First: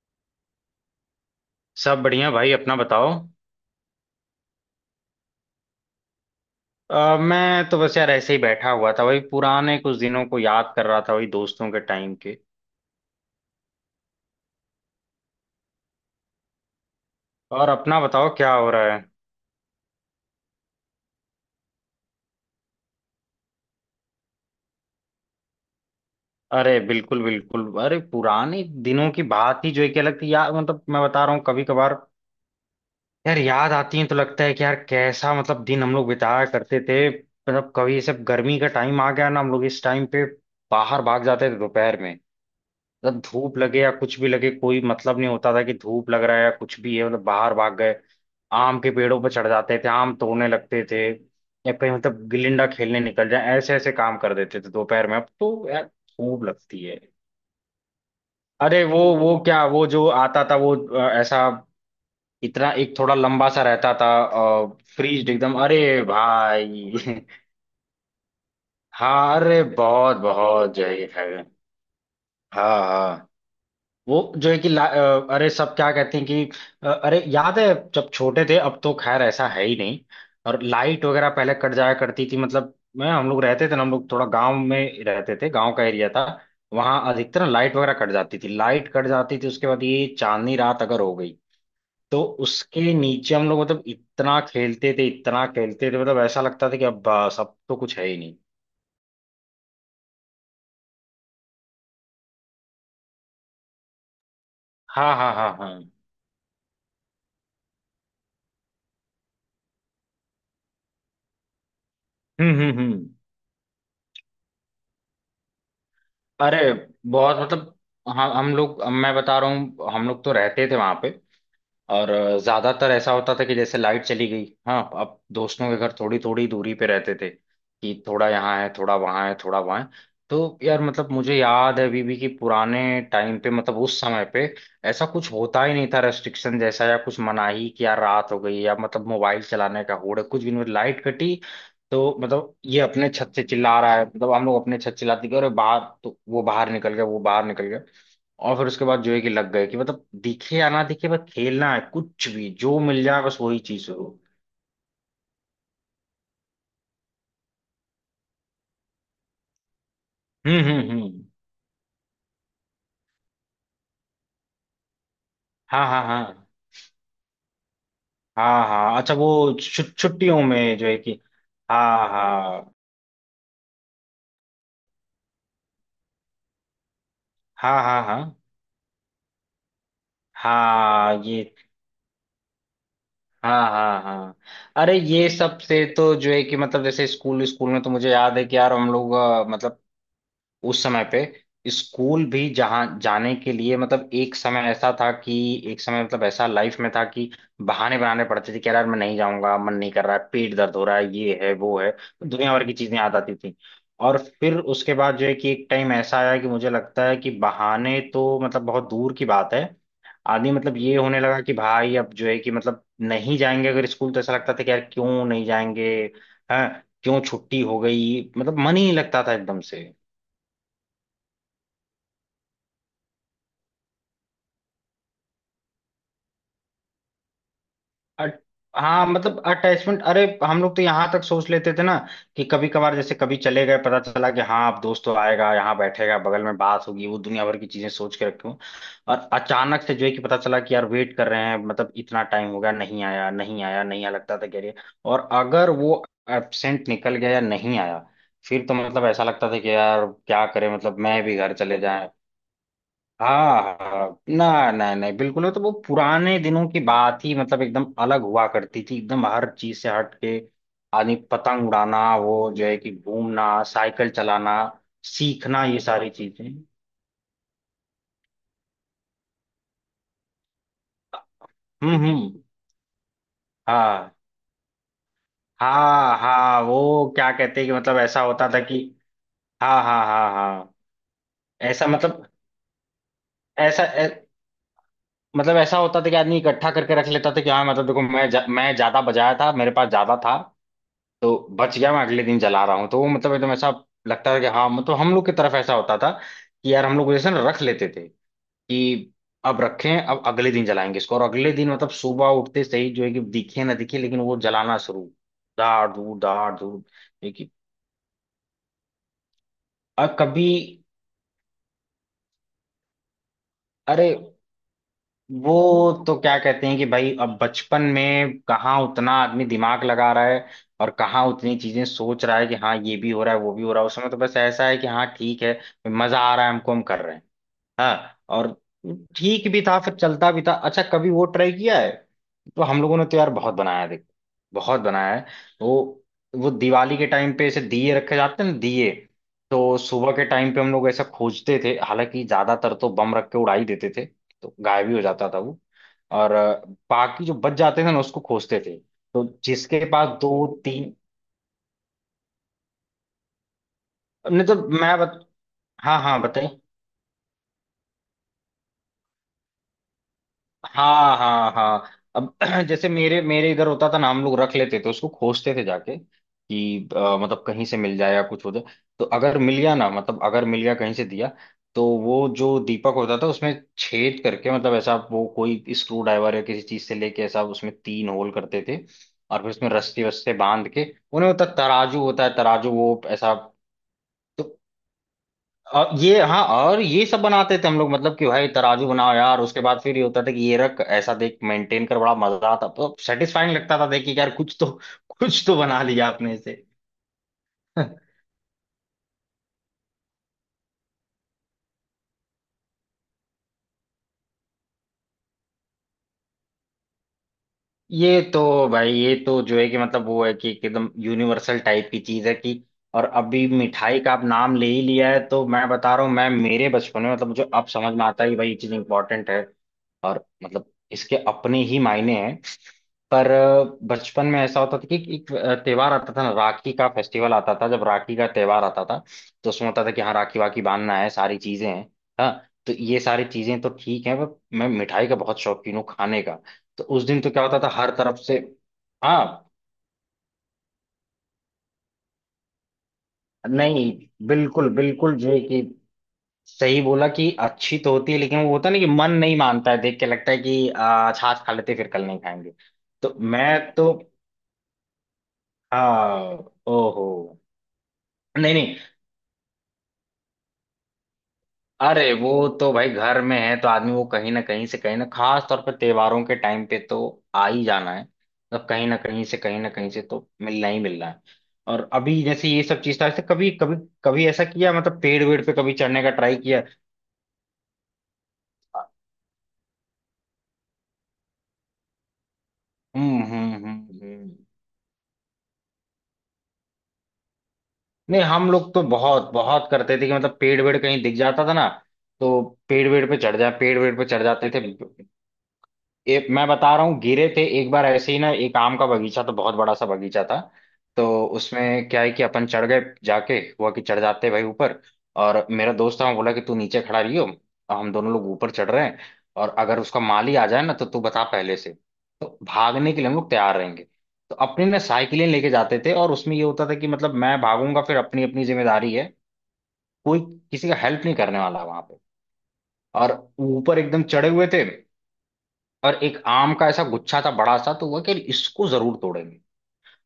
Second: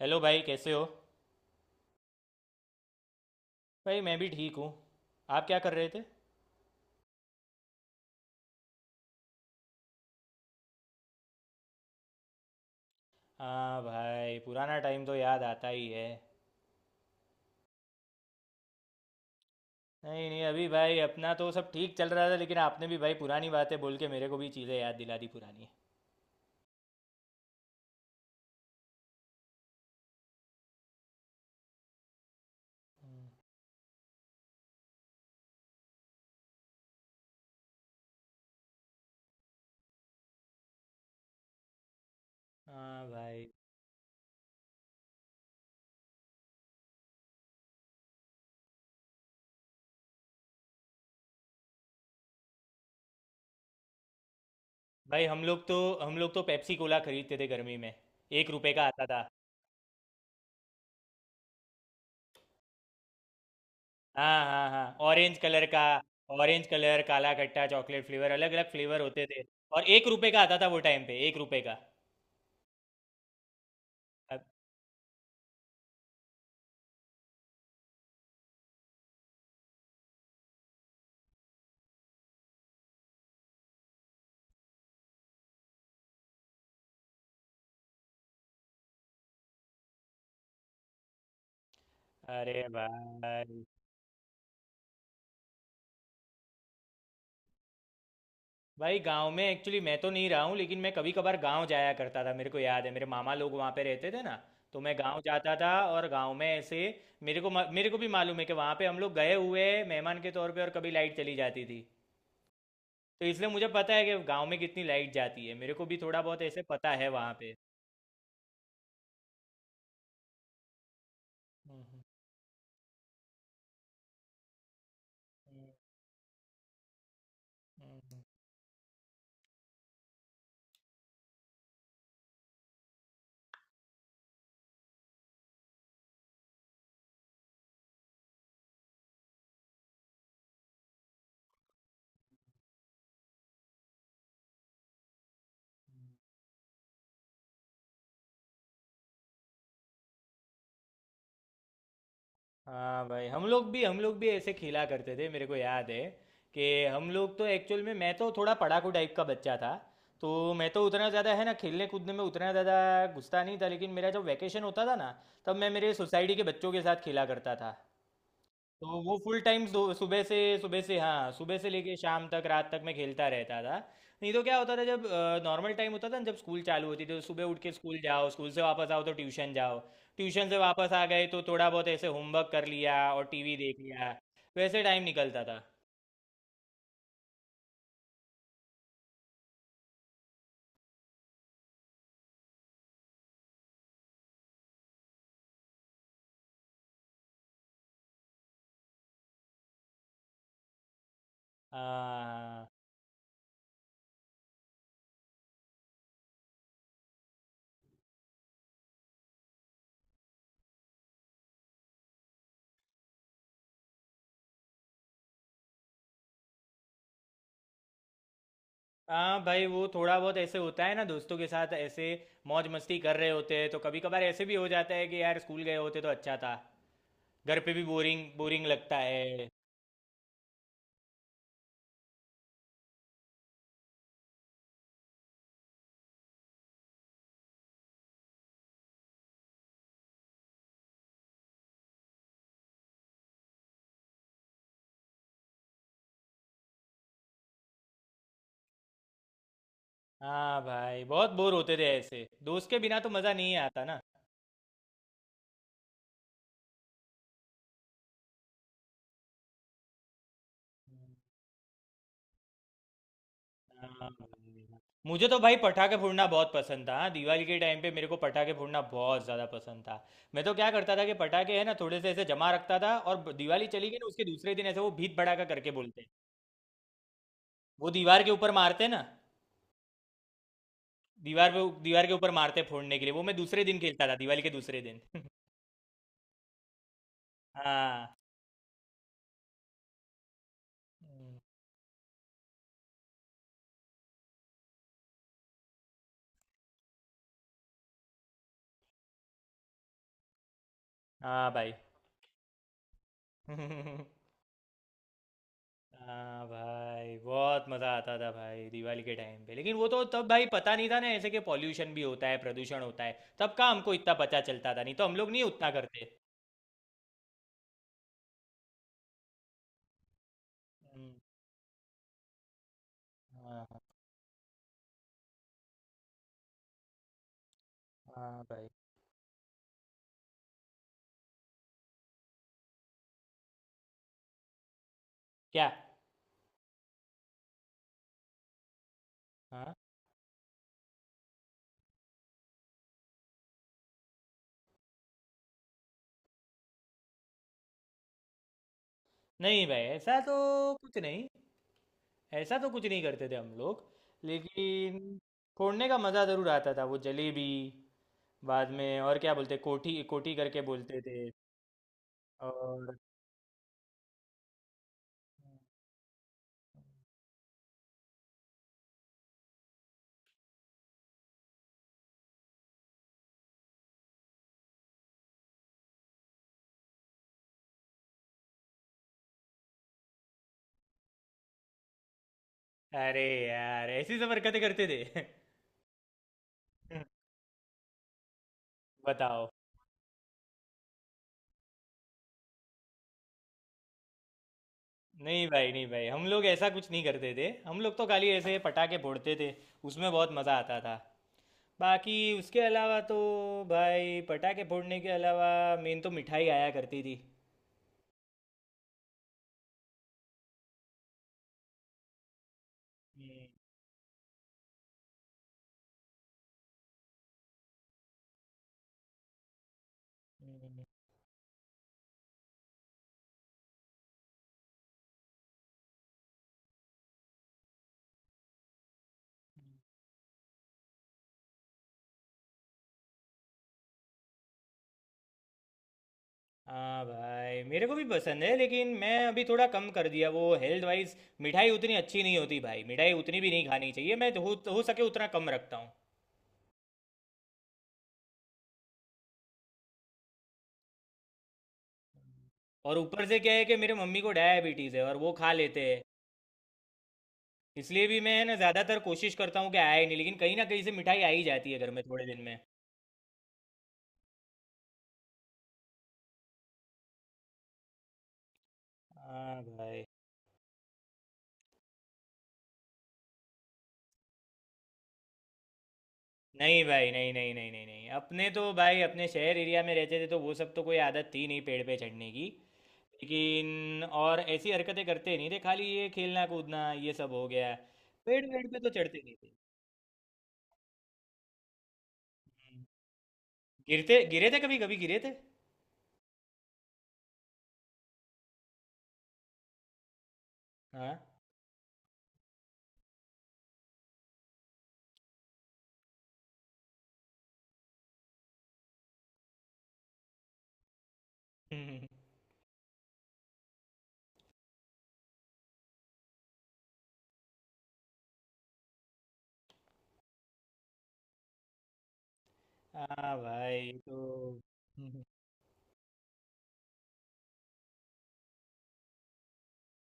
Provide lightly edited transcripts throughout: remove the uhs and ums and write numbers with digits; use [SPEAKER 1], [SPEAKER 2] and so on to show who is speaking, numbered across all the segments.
[SPEAKER 1] Hello भाई, कैसे हो।
[SPEAKER 2] सब बढ़िया भाई अपना बताओ।
[SPEAKER 1] भाई मैं भी ठीक हूँ। आप क्या कर रहे थे।
[SPEAKER 2] मैं तो बस यार ऐसे ही बैठा हुआ था, वही पुराने कुछ दिनों को याद कर रहा था, वही दोस्तों के टाइम के।
[SPEAKER 1] हाँ भाई, पुराना टाइम तो याद आता ही है।
[SPEAKER 2] और अपना बताओ क्या हो रहा है।
[SPEAKER 1] नहीं नहीं अभी भाई अपना तो सब ठीक चल रहा था, लेकिन आपने भी भाई पुरानी बातें बोल के मेरे को भी चीज़ें याद दिला दी पुरानी।
[SPEAKER 2] अरे बिल्कुल बिल्कुल, अरे पुराने दिनों की बात ही जो है क्या लगती है यार, मतलब मैं बता रहा हूँ कभी कभार
[SPEAKER 1] हम्म।
[SPEAKER 2] यार याद आती है, तो लगता है कि यार कैसा मतलब दिन हम लोग बिताया करते थे। मतलब कभी ये सब गर्मी का टाइम आ गया ना, हम लोग इस टाइम पे बाहर भाग जाते थे दोपहर में।
[SPEAKER 1] हाँ
[SPEAKER 2] मतलब
[SPEAKER 1] भाई।
[SPEAKER 2] धूप लगे या कुछ भी लगे, कोई मतलब नहीं होता था कि धूप लग रहा है या कुछ भी है, मतलब बाहर भाग गए। आम के पेड़ों पर चढ़ जाते थे, आम तोड़ने लगते थे, या कहीं मतलब गिलिंडा खेलने निकल जाए, ऐसे ऐसे काम कर देते थे दोपहर में।
[SPEAKER 1] भाई
[SPEAKER 2] अब
[SPEAKER 1] हम लोग
[SPEAKER 2] तो
[SPEAKER 1] तो
[SPEAKER 2] यार
[SPEAKER 1] हम लोग तो
[SPEAKER 2] खूब
[SPEAKER 1] पेप्सी
[SPEAKER 2] लगती है।
[SPEAKER 1] कोला खरीदते थे गर्मी में। एक रुपए
[SPEAKER 2] अरे
[SPEAKER 1] का
[SPEAKER 2] वो
[SPEAKER 1] आता था।
[SPEAKER 2] वो क्या, वो जो आता था वो ऐसा इतना एक थोड़ा लंबा सा रहता था।
[SPEAKER 1] हाँ हाँ हाँ,
[SPEAKER 2] फ्रीज
[SPEAKER 1] ऑरेंज
[SPEAKER 2] एकदम,
[SPEAKER 1] कलर
[SPEAKER 2] अरे
[SPEAKER 1] का। ऑरेंज
[SPEAKER 2] भाई
[SPEAKER 1] कलर, काला खट्टा, चॉकलेट फ्लेवर, अलग अलग फ्लेवर होते
[SPEAKER 2] हाँ
[SPEAKER 1] थे।
[SPEAKER 2] अरे
[SPEAKER 1] और एक
[SPEAKER 2] बहुत
[SPEAKER 1] रुपए का आता था
[SPEAKER 2] बहुत
[SPEAKER 1] वो टाइम
[SPEAKER 2] जय
[SPEAKER 1] पे,
[SPEAKER 2] है।
[SPEAKER 1] एक रुपए का।
[SPEAKER 2] हाँ हाँ। वो
[SPEAKER 1] अब-
[SPEAKER 2] जो है कि अरे सब क्या कहते हैं कि, अरे याद है जब छोटे थे, अब तो खैर ऐसा है ही नहीं। और लाइट वगैरह पहले कट जाया करती थी, मतलब मैं हम लोग रहते थे ना, हम लोग थोड़ा गांव में रहते थे, गांव का एरिया था। वहां अधिकतर ना लाइट वगैरह कट जाती थी, लाइट कट जाती थी। उसके बाद ये चांदनी रात अगर हो गई तो
[SPEAKER 1] अरे
[SPEAKER 2] उसके नीचे हम लोग
[SPEAKER 1] भाई,
[SPEAKER 2] मतलब इतना खेलते थे इतना खेलते थे, मतलब ऐसा लगता था कि अब सब तो कुछ है ही नहीं।
[SPEAKER 1] भाई गांव में एक्चुअली मैं तो नहीं रहा हूँ, लेकिन मैं कभी कभार गांव जाया करता था। मेरे को याद है मेरे मामा लोग वहाँ पे रहते थे ना, तो मैं
[SPEAKER 2] हाँ
[SPEAKER 1] गांव
[SPEAKER 2] हाँ हाँ
[SPEAKER 1] जाता था।
[SPEAKER 2] हाँ।
[SPEAKER 1] और गांव में ऐसे मेरे को भी मालूम है कि वहाँ पे हम लोग गए हुए हैं मेहमान के तौर पे, और कभी लाइट चली जाती थी।
[SPEAKER 2] हम्म।
[SPEAKER 1] तो इसलिए मुझे पता है कि गांव में कितनी लाइट जाती है, मेरे को भी थोड़ा बहुत ऐसे
[SPEAKER 2] अरे
[SPEAKER 1] पता है वहाँ
[SPEAKER 2] बहुत
[SPEAKER 1] पे।
[SPEAKER 2] मतलब हम लोग, मैं बता रहा हूँ, हम लोग तो रहते थे वहां पे।
[SPEAKER 1] हम्म,
[SPEAKER 2] और ज्यादातर ऐसा होता था कि जैसे लाइट चली गई, हाँ, अब
[SPEAKER 1] हम्म,
[SPEAKER 2] दोस्तों के घर थोड़ी थोड़ी दूरी पे रहते थे
[SPEAKER 1] हम्म,
[SPEAKER 2] कि
[SPEAKER 1] हम्म।
[SPEAKER 2] थोड़ा यहाँ है, थोड़ा वहाँ है, थोड़ा वहाँ है। तो यार मतलब मुझे याद है अभी भी कि पुराने टाइम पे मतलब उस समय पे ऐसा कुछ होता ही नहीं था, रेस्ट्रिक्शन जैसा या कुछ मनाही कि यार रात हो गई या मतलब मोबाइल चलाने का होड़ है, कुछ भी नहीं। लाइट कटी तो मतलब ये अपने छत से चिल्ला रहा है, मतलब हम लोग अपने छत चिल्लाते कि अरे बाहर, तो वो बाहर निकल गया, वो बाहर निकल गया। और फिर उसके बाद जो है कि लग गए कि मतलब दिखे या ना दिखे, बस खेलना है, कुछ भी जो मिल
[SPEAKER 1] हाँ
[SPEAKER 2] जाए
[SPEAKER 1] भाई,
[SPEAKER 2] बस
[SPEAKER 1] हम
[SPEAKER 2] वही
[SPEAKER 1] लोग भी
[SPEAKER 2] चीज
[SPEAKER 1] हम
[SPEAKER 2] हो।
[SPEAKER 1] लोग भी ऐसे खेला करते थे। मेरे को याद है कि हम लोग तो एक्चुअल में, मैं तो थोड़ा पढ़ाकू टाइप का बच्चा था। तो मैं तो उतना
[SPEAKER 2] हम्म।
[SPEAKER 1] ज़्यादा है ना, खेलने कूदने में उतना ज़्यादा घुसता नहीं था। लेकिन मेरा जब वैकेशन होता था ना, तब मैं
[SPEAKER 2] हाँ
[SPEAKER 1] मेरे
[SPEAKER 2] हाँ
[SPEAKER 1] सोसाइटी के
[SPEAKER 2] हाँ
[SPEAKER 1] बच्चों के साथ खेला करता था।
[SPEAKER 2] हाँ। हाँ,
[SPEAKER 1] तो
[SPEAKER 2] अच्छा,
[SPEAKER 1] वो फुल
[SPEAKER 2] वो
[SPEAKER 1] टाइम सुबह से
[SPEAKER 2] छुट्टियों में
[SPEAKER 1] सुबह
[SPEAKER 2] जो है
[SPEAKER 1] से
[SPEAKER 2] कि,
[SPEAKER 1] हाँ, सुबह से लेके
[SPEAKER 2] हाँ
[SPEAKER 1] शाम तक, रात
[SPEAKER 2] हाँ
[SPEAKER 1] तक मैं खेलता रहता था। नहीं तो क्या होता था, जब नॉर्मल टाइम होता था ना, जब स्कूल चालू होती थी, तो सुबह उठ के
[SPEAKER 2] हाँ
[SPEAKER 1] स्कूल
[SPEAKER 2] हाँ हाँ
[SPEAKER 1] जाओ, स्कूल से वापस आओ तो ट्यूशन जाओ, ट्यूशन से वापस आ
[SPEAKER 2] हाँ,
[SPEAKER 1] गए तो
[SPEAKER 2] ये
[SPEAKER 1] थोड़ा बहुत ऐसे होमवर्क कर लिया और टीवी
[SPEAKER 2] हाँ
[SPEAKER 1] देख
[SPEAKER 2] हाँ
[SPEAKER 1] लिया।
[SPEAKER 2] हाँ।
[SPEAKER 1] वैसे
[SPEAKER 2] अरे
[SPEAKER 1] टाइम
[SPEAKER 2] ये
[SPEAKER 1] निकलता
[SPEAKER 2] सब
[SPEAKER 1] था।
[SPEAKER 2] से तो जो है कि मतलब जैसे स्कूल, स्कूल में तो मुझे याद है कि यार हम लोग मतलब उस समय पे स्कूल भी जहाँ जाने के लिए, मतलब एक समय ऐसा था कि, एक समय मतलब ऐसा लाइफ में था कि बहाने बनाने पड़ते थे कि यार मैं नहीं जाऊंगा, मन नहीं कर रहा है, पेट दर्द हो रहा है, ये है वो है, तो दुनिया भर
[SPEAKER 1] हाँ।
[SPEAKER 2] की चीजें याद आती थी। और फिर उसके बाद जो है कि एक टाइम ऐसा आया कि मुझे लगता है कि बहाने तो मतलब बहुत दूर की बात है, आदमी मतलब ये होने लगा कि भाई अब जो है कि मतलब नहीं जाएंगे अगर स्कूल, तो ऐसा लगता था कि यार क्यों नहीं जाएंगे, हैं, क्यों छुट्टी हो गई, मतलब मन ही नहीं लगता था
[SPEAKER 1] हाँ
[SPEAKER 2] एकदम
[SPEAKER 1] भाई,
[SPEAKER 2] से।
[SPEAKER 1] वो थोड़ा बहुत ऐसे होता है ना, दोस्तों के साथ ऐसे मौज मस्ती कर रहे होते हैं, तो कभी कभार ऐसे भी हो जाता है कि यार स्कूल गए होते तो अच्छा था। घर पे भी बोरिंग
[SPEAKER 2] अट-
[SPEAKER 1] बोरिंग लगता
[SPEAKER 2] हाँ मतलब
[SPEAKER 1] है।
[SPEAKER 2] अटैचमेंट, अरे हम लोग तो यहाँ तक सोच लेते थे ना कि कभी कभार जैसे कभी चले गए, पता चला कि हाँ अब दोस्त तो आएगा, यहाँ बैठेगा बगल में, बात होगी, वो दुनिया भर की चीजें सोच के रखे हूँ। और अचानक से जो है कि पता चला कि यार वेट कर रहे हैं, मतलब इतना टाइम हो गया, नहीं आया नहीं आया नहीं आया, लगता था कह रही। और अगर वो एबसेंट निकल गया या नहीं आया, फिर तो मतलब ऐसा लगता था कि यार क्या
[SPEAKER 1] हाँ
[SPEAKER 2] करें, मतलब
[SPEAKER 1] भाई,
[SPEAKER 2] मैं
[SPEAKER 1] बहुत
[SPEAKER 2] भी
[SPEAKER 1] बोर
[SPEAKER 2] घर
[SPEAKER 1] होते
[SPEAKER 2] चले
[SPEAKER 1] थे
[SPEAKER 2] जाए।
[SPEAKER 1] ऐसे, दोस्त के बिना तो मज़ा नहीं
[SPEAKER 2] हाँ
[SPEAKER 1] आता ना।
[SPEAKER 2] हाँ, ना ना, नहीं बिल्कुल, वो तो वो पुराने दिनों की बात ही मतलब एकदम अलग हुआ करती थी, एकदम हर चीज से हट के आदमी। पतंग उड़ाना, वो जो है कि घूमना,
[SPEAKER 1] हाँ
[SPEAKER 2] साइकिल चलाना
[SPEAKER 1] भाई। मुझे तो भाई
[SPEAKER 2] सीखना, ये
[SPEAKER 1] पटाखे
[SPEAKER 2] सारी
[SPEAKER 1] फोड़ना
[SPEAKER 2] चीजें।
[SPEAKER 1] बहुत पसंद था। हाँ, दिवाली के टाइम पे मेरे को पटाखे फोड़ना बहुत ज़्यादा पसंद था। मैं तो क्या करता था कि पटाखे है ना थोड़े से ऐसे
[SPEAKER 2] हम्म।
[SPEAKER 1] जमा रखता था, और दिवाली चली गई ना,
[SPEAKER 2] हाँ
[SPEAKER 1] उसके दूसरे दिन ऐसे वो भीत भड़ाका करके बोलते हैं।
[SPEAKER 2] हाँ हाँ, वो क्या कहते हैं कि
[SPEAKER 1] वो
[SPEAKER 2] मतलब ऐसा
[SPEAKER 1] दीवार के
[SPEAKER 2] होता
[SPEAKER 1] ऊपर
[SPEAKER 2] था कि,
[SPEAKER 1] मारते हैं ना,
[SPEAKER 2] हाँ हाँ हाँ हाँ
[SPEAKER 1] दीवार पे,
[SPEAKER 2] ऐसा
[SPEAKER 1] दीवार के
[SPEAKER 2] मतलब
[SPEAKER 1] ऊपर मारते हैं फोड़ने के लिए। वो मैं दूसरे दिन
[SPEAKER 2] ऐसा
[SPEAKER 1] खेलता था, दिवाली के दूसरे दिन।
[SPEAKER 2] मतलब ऐसा होता था कि आदमी इकट्ठा करके रख लेता था कि हाँ, मतलब देखो,
[SPEAKER 1] हाँ।
[SPEAKER 2] मैं मैं ज्यादा बजाया था, मेरे पास ज्यादा था,
[SPEAKER 1] हम्म।
[SPEAKER 2] तो बच गया, मैं अगले दिन जला रहा हूँ। तो वो मतलब एकदम ऐसा लगता है कि हाँ, मतलब हम लोग की तरफ ऐसा होता था कि यार हम लोग जैसे ना रख लेते थे कि अब रखें, अब अगले दिन जलाएंगे इसको। और
[SPEAKER 1] हाँ
[SPEAKER 2] अगले दिन
[SPEAKER 1] भाई।
[SPEAKER 2] मतलब सुबह उठते सही जो है कि दिखे ना दिखे, लेकिन वो जलाना शुरू। दाड़ दूध
[SPEAKER 1] हाँ
[SPEAKER 2] दाड़ दूध।
[SPEAKER 1] भाई,
[SPEAKER 2] देखिए,
[SPEAKER 1] बहुत मज़ा आता था भाई दिवाली के टाइम पे। लेकिन वो तो
[SPEAKER 2] और
[SPEAKER 1] तब भाई
[SPEAKER 2] कभी,
[SPEAKER 1] पता नहीं था ना ऐसे कि पॉल्यूशन भी होता है, प्रदूषण होता है। तब का हमको
[SPEAKER 2] अरे
[SPEAKER 1] इतना पता चलता था नहीं, तो हम लोग नहीं
[SPEAKER 2] वो
[SPEAKER 1] उतना करते।
[SPEAKER 2] तो क्या कहते हैं कि भाई, अब बचपन में कहाँ उतना आदमी दिमाग लगा रहा है, और
[SPEAKER 1] हम्म।
[SPEAKER 2] कहाँ उतनी चीजें सोच रहा है कि हाँ ये भी हो रहा है वो भी
[SPEAKER 1] हाँ
[SPEAKER 2] हो
[SPEAKER 1] हाँ।
[SPEAKER 2] रहा है। उस समय तो बस ऐसा है कि हाँ ठीक है, मजा आ रहा है हमको, हम कर रहे हैं। हाँ,
[SPEAKER 1] हाँ
[SPEAKER 2] और
[SPEAKER 1] भाई।
[SPEAKER 2] ठीक भी था, फिर चलता भी था। अच्छा कभी वो ट्राई किया है? तो हम लोगों ने तो यार बहुत बनाया है, देखो बहुत बनाया है।
[SPEAKER 1] क्या।
[SPEAKER 2] वो वो दिवाली के टाइम पे ऐसे दिए रखे जाते हैं ना, दिए।
[SPEAKER 1] हाँ।
[SPEAKER 2] तो सुबह के टाइम पे हम लोग ऐसा खोजते थे, हालांकि ज्यादातर तो बम रख के उड़ा ही देते थे तो गायब ही हो जाता था वो। और बाकी जो बच जाते थे ना उसको खोजते थे, तो
[SPEAKER 1] नहीं भाई
[SPEAKER 2] जिसके पास
[SPEAKER 1] ऐसा तो
[SPEAKER 2] दो तीन,
[SPEAKER 1] कुछ नहीं ऐसा तो कुछ नहीं करते थे हम लोग।
[SPEAKER 2] नहीं तो
[SPEAKER 1] लेकिन
[SPEAKER 2] मैं बत...
[SPEAKER 1] फोड़ने का
[SPEAKER 2] हाँ हाँ
[SPEAKER 1] मज़ा ज़रूर
[SPEAKER 2] बताइए।
[SPEAKER 1] आता था, वो जलेबी बाद में। और क्या बोलते, कोठी कोठी करके बोलते
[SPEAKER 2] हाँ
[SPEAKER 1] थे।
[SPEAKER 2] हाँ हाँ, अब जैसे
[SPEAKER 1] और
[SPEAKER 2] मेरे मेरे इधर होता था ना, हम लोग रख लेते थे, उसको खोजते थे जाके कि मतलब कहीं से मिल जाए या कुछ हो जाए। तो अगर मिल गया ना, मतलब अगर मिल गया कहीं से दिया, तो वो जो दीपक होता था उसमें छेद करके, मतलब ऐसा वो कोई स्क्रू ड्राइवर या किसी चीज से लेके ऐसा उसमें तीन होल करते थे। और फिर उसमें रस्सी वस्से बांध के, उन्हें होता तराजू होता है, तराजू वो
[SPEAKER 1] अरे
[SPEAKER 2] ऐसा।
[SPEAKER 1] यार, ऐसी सब
[SPEAKER 2] तो
[SPEAKER 1] हरकतें करते थे।
[SPEAKER 2] और ये, हाँ और ये सब बनाते थे हम लोग, मतलब कि भाई तराजू बनाओ यार।
[SPEAKER 1] बताओ।
[SPEAKER 2] उसके बाद फिर ये होता था कि ये रख, ऐसा देख, मेंटेन कर, बड़ा मजा आता, तो सेटिस्फाइंग लगता था देख के कि यार कुछ तो, कुछ
[SPEAKER 1] नहीं
[SPEAKER 2] तो
[SPEAKER 1] भाई,
[SPEAKER 2] बना
[SPEAKER 1] नहीं भाई,
[SPEAKER 2] लिया
[SPEAKER 1] हम
[SPEAKER 2] आपने
[SPEAKER 1] लोग
[SPEAKER 2] इसे।
[SPEAKER 1] ऐसा कुछ नहीं करते थे। हम लोग तो खाली ऐसे पटाखे फोड़ते थे, उसमें बहुत मज़ा आता था। बाकी उसके अलावा तो भाई, पटाखे फोड़ने के अलावा मेन तो मिठाई आया करती थी।
[SPEAKER 2] ये तो भाई, ये तो जो है कि मतलब वो है कि एकदम यूनिवर्सल टाइप की चीज है कि, और
[SPEAKER 1] हम्म।
[SPEAKER 2] अभी मिठाई का आप नाम ले ही लिया है, तो मैं बता रहा हूँ, मैं मेरे बचपन में, मतलब मुझे अब समझ में आता है कि भाई ये चीज इंपॉर्टेंट है और मतलब
[SPEAKER 1] हम्म।
[SPEAKER 2] इसके अपने ही मायने हैं। पर बचपन में ऐसा होता था कि एक त्योहार आता था ना, राखी का फेस्टिवल आता था। जब राखी का त्योहार आता था तो उसमें
[SPEAKER 1] हम्म।
[SPEAKER 2] होता था कि हाँ राखी वाखी बांधना है, सारी चीजें हैं। हाँ, तो ये सारी चीजें तो ठीक है, पर मैं मिठाई का बहुत शौकीन हूँ खाने का, तो उस
[SPEAKER 1] हाँ
[SPEAKER 2] दिन तो क्या होता
[SPEAKER 1] भाई
[SPEAKER 2] था
[SPEAKER 1] मेरे
[SPEAKER 2] हर
[SPEAKER 1] को भी
[SPEAKER 2] तरफ से।
[SPEAKER 1] पसंद है, लेकिन
[SPEAKER 2] हाँ,
[SPEAKER 1] मैं अभी थोड़ा कम कर दिया वो हेल्थ वाइज। मिठाई उतनी अच्छी नहीं होती भाई, मिठाई उतनी भी नहीं खानी
[SPEAKER 2] नहीं
[SPEAKER 1] चाहिए। मैं तो
[SPEAKER 2] बिल्कुल
[SPEAKER 1] हो सके
[SPEAKER 2] बिल्कुल
[SPEAKER 1] उतना
[SPEAKER 2] जो है
[SPEAKER 1] कम
[SPEAKER 2] कि
[SPEAKER 1] रखता हूँ।
[SPEAKER 2] सही बोला कि अच्छी तो होती है, लेकिन वो होता है ना कि मन नहीं मानता है, देख के लगता है कि आज आज खा लेते हैं, फिर कल नहीं खाएंगे।
[SPEAKER 1] और
[SPEAKER 2] तो
[SPEAKER 1] ऊपर से क्या है
[SPEAKER 2] मैं
[SPEAKER 1] कि
[SPEAKER 2] तो,
[SPEAKER 1] मेरे मम्मी को डायबिटीज़ है, और वो खा लेते हैं।
[SPEAKER 2] हाँ, ओहो,
[SPEAKER 1] इसलिए भी मैं है ना
[SPEAKER 2] नहीं नहीं,
[SPEAKER 1] ज़्यादातर कोशिश करता हूँ कि आए नहीं, लेकिन कहीं ना कहीं से मिठाई आ ही जाती है घर में
[SPEAKER 2] अरे
[SPEAKER 1] थोड़े
[SPEAKER 2] वो
[SPEAKER 1] दिन में।
[SPEAKER 2] तो भाई घर में है तो आदमी वो कहीं ना कहीं से, कहीं ना, खास तौर पर त्योहारों के टाइम पे तो आ ही जाना है, मतलब कहीं ना कहीं से कहीं
[SPEAKER 1] हाँ
[SPEAKER 2] ना कहीं से
[SPEAKER 1] भाई।
[SPEAKER 2] तो मिलना ही मिलना है। और अभी जैसे ये सब चीज था, ऐसे कभी कभी कभी ऐसा किया, मतलब पेड़ वेड़ पे कभी चढ़ने का ट्राई किया?
[SPEAKER 1] नहीं भाई, नहीं नहीं नहीं नहीं नहीं अपने तो भाई अपने शहर एरिया में रहते थे, तो वो सब तो कोई आदत थी नहीं पेड़ पे चढ़ने की।
[SPEAKER 2] हम्म।
[SPEAKER 1] लेकिन और
[SPEAKER 2] हम्म।
[SPEAKER 1] ऐसी हरकतें करते नहीं थे, खाली ये खेलना कूदना ये सब हो गया।
[SPEAKER 2] नहीं,
[SPEAKER 1] पेड़
[SPEAKER 2] हम
[SPEAKER 1] पेड़
[SPEAKER 2] लोग
[SPEAKER 1] पे
[SPEAKER 2] तो
[SPEAKER 1] तो चढ़ते
[SPEAKER 2] बहुत
[SPEAKER 1] नहीं थे।
[SPEAKER 2] बहुत करते थे कि मतलब पेड़ वेड़ कहीं दिख जाता था ना, तो
[SPEAKER 1] हम्म।
[SPEAKER 2] पेड़ वेड़ पे चढ़ जा पेड़ वेड़ पे
[SPEAKER 1] गिरते,
[SPEAKER 2] चढ़
[SPEAKER 1] गिरे
[SPEAKER 2] जाते
[SPEAKER 1] थे
[SPEAKER 2] थे।
[SPEAKER 1] कभी कभी, गिरे थे।
[SPEAKER 2] ये मैं बता रहा हूँ, गिरे थे एक बार ऐसे ही ना, एक आम का बगीचा, तो बहुत बड़ा सा बगीचा था,
[SPEAKER 1] हाँ।
[SPEAKER 2] तो उसमें क्या है कि अपन चढ़ गए जाके, हुआ कि चढ़ जाते भाई ऊपर। और मेरा दोस्त था, वो बोला कि तू नीचे खड़ा रहियो, और हम दोनों लोग ऊपर चढ़ रहे हैं, और अगर उसका माली आ जाए ना तो तू बता पहले से, तो भागने के लिए हम लोग तैयार रहेंगे। तो अपनी ना साइकिलें लेके जाते थे, और उसमें ये होता था कि मतलब मैं भागूंगा फिर, अपनी अपनी जिम्मेदारी है, कोई किसी का हेल्प नहीं करने वाला वहां पे। और
[SPEAKER 1] हाँ
[SPEAKER 2] ऊपर
[SPEAKER 1] भाई
[SPEAKER 2] एकदम चढ़े हुए
[SPEAKER 1] तो।
[SPEAKER 2] थे। और एक आम का ऐसा गुच्छा था बड़ा सा, तो हुआ कि इसको जरूर तोड़ेंगे।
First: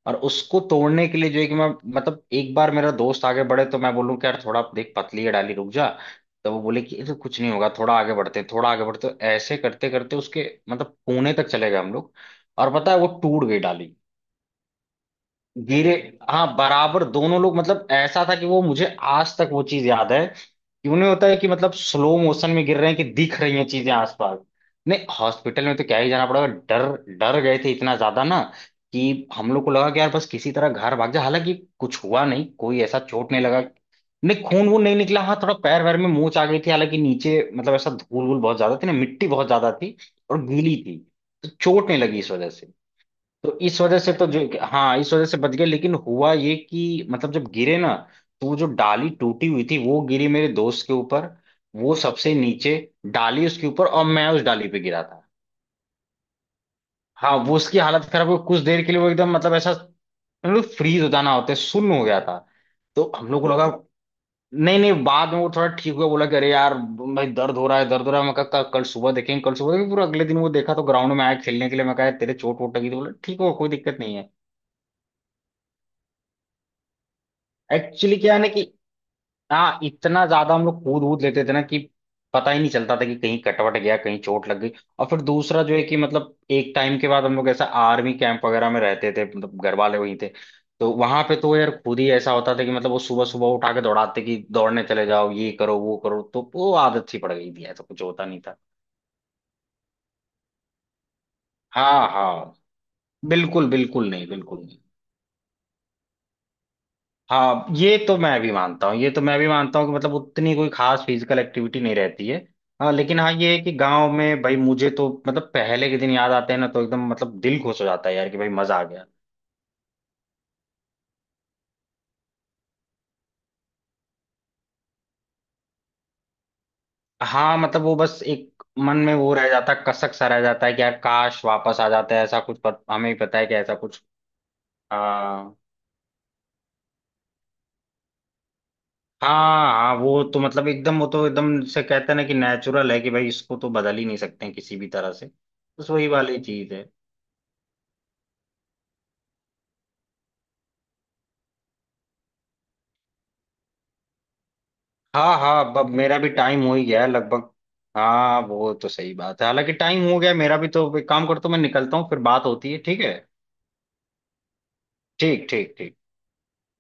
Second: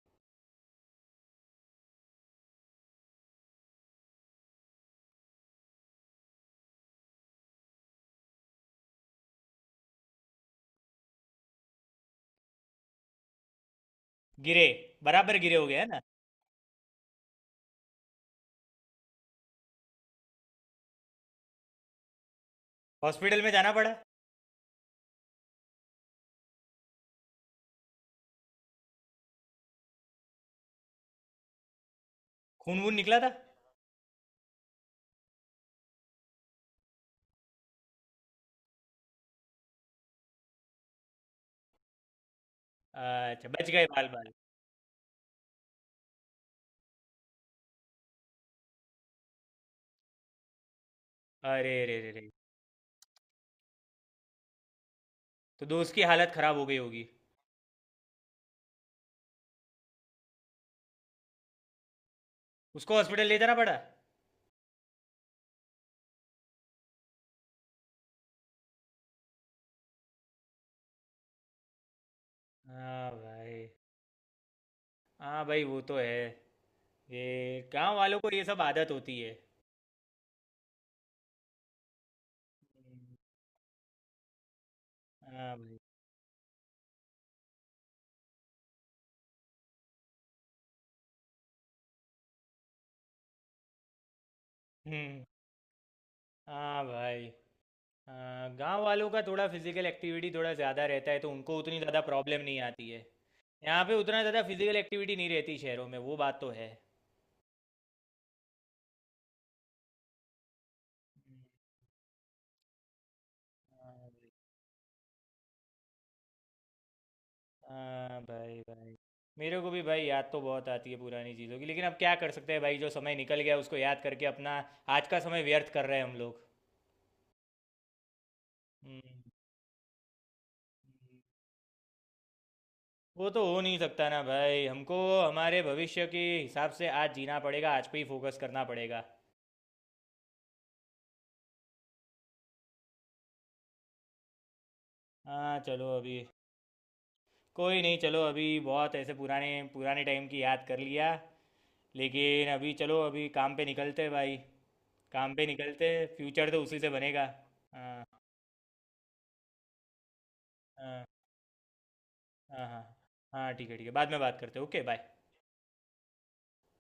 [SPEAKER 2] और उसको तोड़ने के लिए जो है कि मैं एक बार मेरा दोस्त आगे बढ़े तो मैं बोलूँ कि यार थोड़ा देख पतली है डाली, रुक जा। तो वो बोले कि ये तो कुछ नहीं होगा, थोड़ा आगे बढ़ते हैं, थोड़ा आगे बढ़ते हैं। तो ऐसे करते करते उसके मतलब पुणे तक चले गए हम लोग। और पता है वो टूट गई डाली।
[SPEAKER 1] गिरे, बराबर गिरे, हो गया है
[SPEAKER 2] गिरे।
[SPEAKER 1] ना।
[SPEAKER 2] हाँ बराबर दोनों लोग। मतलब ऐसा था कि वो मुझे आज तक वो चीज याद है कि उन्हें होता है कि मतलब स्लो मोशन में गिर रहे हैं, कि दिख
[SPEAKER 1] हॉस्पिटल में
[SPEAKER 2] रही हैं
[SPEAKER 1] जाना
[SPEAKER 2] चीजें
[SPEAKER 1] पड़ा।
[SPEAKER 2] आसपास। नहीं, हॉस्पिटल में तो क्या ही जाना पड़ेगा। डर डर गए थे इतना ज्यादा ना, कि हम लोग को लगा कि यार बस किसी तरह घर भाग जा। हालांकि कुछ हुआ नहीं,
[SPEAKER 1] खून
[SPEAKER 2] कोई
[SPEAKER 1] वून
[SPEAKER 2] ऐसा
[SPEAKER 1] निकला था।
[SPEAKER 2] चोट नहीं लगा। नहीं, खून वून नहीं निकला। हाँ थोड़ा पैर वैर में मोच आ गई थी। हालांकि नीचे मतलब ऐसा धूल वूल बहुत ज्यादा थी ना, मिट्टी बहुत ज्यादा थी और गीली थी, तो चोट नहीं लगी इस वजह से।
[SPEAKER 1] अच्छा,
[SPEAKER 2] तो
[SPEAKER 1] बच
[SPEAKER 2] इस
[SPEAKER 1] गए
[SPEAKER 2] वजह
[SPEAKER 1] बाल
[SPEAKER 2] से तो
[SPEAKER 1] बाल।
[SPEAKER 2] जो हाँ इस वजह से बच गए। लेकिन हुआ ये कि मतलब जब गिरे ना, तो वो जो डाली टूटी हुई थी वो गिरी मेरे दोस्त के ऊपर।
[SPEAKER 1] अरे
[SPEAKER 2] वो
[SPEAKER 1] रे रे रे।
[SPEAKER 2] सबसे नीचे, डाली उसके ऊपर, और मैं उस डाली पे गिरा था।
[SPEAKER 1] तो दोस्त की हालत खराब हो गई होगी।
[SPEAKER 2] हाँ वो उसकी हालत खराब हो गई। कुछ देर के लिए वो एकदम मतलब ऐसा फ्रीज हो जाना होता है, सुन्न हो गया था।
[SPEAKER 1] उसको
[SPEAKER 2] तो
[SPEAKER 1] हॉस्पिटल
[SPEAKER 2] हम
[SPEAKER 1] ले
[SPEAKER 2] लोग को
[SPEAKER 1] जाना
[SPEAKER 2] लगा।
[SPEAKER 1] पड़ा।
[SPEAKER 2] नहीं नहीं, बाद में वो थोड़ा ठीक हुआ, बोला कि अरे यार भाई दर्द हो रहा है, दर्द हो रहा है। मैं कहा "कल कल सुबह देखेंगे, कल सुबह देखेंगे।" पूरा अगले दिन वो देखा तो ग्राउंड में आया खेलने के लिए। मैं कहा "यार, तेरे चोट वोट लगी?" तो
[SPEAKER 1] हाँ
[SPEAKER 2] बोला ठीक हो,
[SPEAKER 1] भाई।
[SPEAKER 2] कोई दिक्कत नहीं है।
[SPEAKER 1] हाँ भाई वो तो है, ये गांव
[SPEAKER 2] एक्चुअली
[SPEAKER 1] वालों
[SPEAKER 2] क्या
[SPEAKER 1] को
[SPEAKER 2] है
[SPEAKER 1] ये
[SPEAKER 2] ना
[SPEAKER 1] सब
[SPEAKER 2] कि
[SPEAKER 1] आदत होती है।
[SPEAKER 2] हाँ इतना ज्यादा हम लोग कूद वूद लेते थे ना कि पता ही नहीं चलता था कि कहीं कटवट गया, कहीं चोट लग गई। और फिर
[SPEAKER 1] हाँ
[SPEAKER 2] दूसरा जो
[SPEAKER 1] भाई।
[SPEAKER 2] है कि मतलब एक टाइम के बाद हम लोग ऐसा आर्मी कैंप वगैरह में रहते थे, मतलब घर वाले वहीं थे। तो वहां पे तो यार खुद ही ऐसा होता था कि मतलब वो सुबह सुबह उठा के दौड़ाते कि दौड़ने चले
[SPEAKER 1] हम्म।
[SPEAKER 2] जाओ, ये करो वो करो। तो वो
[SPEAKER 1] हाँ
[SPEAKER 2] आदत सी
[SPEAKER 1] भाई।
[SPEAKER 2] पड़ गई थी, ऐसा कुछ होता नहीं
[SPEAKER 1] हाँ,
[SPEAKER 2] था।
[SPEAKER 1] गांव वालों का थोड़ा फिजिकल एक्टिविटी थोड़ा ज़्यादा रहता है, तो उनको उतनी ज़्यादा
[SPEAKER 2] हाँ
[SPEAKER 1] प्रॉब्लम
[SPEAKER 2] हाँ,
[SPEAKER 1] नहीं आती है।
[SPEAKER 2] बिल्कुल,
[SPEAKER 1] यहाँ पे
[SPEAKER 2] बिल्कुल
[SPEAKER 1] उतना
[SPEAKER 2] नहीं,
[SPEAKER 1] ज़्यादा
[SPEAKER 2] बिल्कुल
[SPEAKER 1] फिजिकल
[SPEAKER 2] नहीं।
[SPEAKER 1] एक्टिविटी नहीं रहती शहरों में, वो बात तो है।
[SPEAKER 2] हाँ ये तो मैं भी मानता हूँ, ये तो मैं भी मानता हूँ कि मतलब उतनी कोई खास फिजिकल एक्टिविटी नहीं रहती है। हाँ लेकिन हाँ ये है कि
[SPEAKER 1] हाँ।
[SPEAKER 2] गांव में भाई मुझे तो मतलब पहले के दिन याद आते हैं ना, तो एकदम मतलब दिल खुश हो जाता है
[SPEAKER 1] हाँ
[SPEAKER 2] यार कि भाई
[SPEAKER 1] भाई,
[SPEAKER 2] मजा आ
[SPEAKER 1] भाई
[SPEAKER 2] गया।
[SPEAKER 1] मेरे को भी भाई याद तो बहुत आती है पुरानी चीज़ों की, लेकिन अब क्या कर सकते हैं भाई, जो समय निकल गया उसको याद करके अपना आज का समय व्यर्थ कर रहे हैं हम लोग।
[SPEAKER 2] हाँ मतलब वो बस एक मन में
[SPEAKER 1] हम्म।
[SPEAKER 2] वो रह जाता है, कसक सा रह जाता है कि यार काश वापस आ जाता है ऐसा कुछ, पर हमें भी
[SPEAKER 1] वो
[SPEAKER 2] पता
[SPEAKER 1] तो
[SPEAKER 2] है कि
[SPEAKER 1] हो
[SPEAKER 2] ऐसा
[SPEAKER 1] नहीं
[SPEAKER 2] कुछ।
[SPEAKER 1] सकता ना भाई, हमको
[SPEAKER 2] हाँ
[SPEAKER 1] हमारे भविष्य के हिसाब से आज जीना पड़ेगा, आज पे ही फोकस करना पड़ेगा।
[SPEAKER 2] हाँ। हाँ वो तो मतलब एकदम, वो तो एकदम से कहते हैं ना कि नेचुरल है कि भाई इसको तो बदल ही नहीं सकते हैं किसी भी तरह से।
[SPEAKER 1] हाँ
[SPEAKER 2] बस
[SPEAKER 1] चलो
[SPEAKER 2] वही
[SPEAKER 1] अभी,
[SPEAKER 2] वाली चीज है।
[SPEAKER 1] कोई नहीं, चलो अभी बहुत ऐसे पुराने पुराने टाइम की याद कर लिया। लेकिन अभी चलो अभी काम पे निकलते हैं भाई, काम
[SPEAKER 2] हाँ
[SPEAKER 1] पे
[SPEAKER 2] हाँ, अब
[SPEAKER 1] निकलते हैं,
[SPEAKER 2] मेरा भी
[SPEAKER 1] फ्यूचर तो
[SPEAKER 2] टाइम हो
[SPEAKER 1] उसी
[SPEAKER 2] ही
[SPEAKER 1] से
[SPEAKER 2] गया है
[SPEAKER 1] बनेगा।
[SPEAKER 2] लगभग।
[SPEAKER 1] हाँ।
[SPEAKER 2] हाँ वो तो सही बात है, हालांकि टाइम हो गया है, मेरा भी तो।
[SPEAKER 1] हाँ।
[SPEAKER 2] एक काम करता हूँ मैं निकलता हूँ, फिर बात
[SPEAKER 1] हाँ
[SPEAKER 2] होती है,
[SPEAKER 1] हाँ
[SPEAKER 2] ठीक है।
[SPEAKER 1] हाँ ठीक है, ठीक है, बाद में बात करते हैं। Okay bye.
[SPEAKER 2] ठीक ठीक ठीक।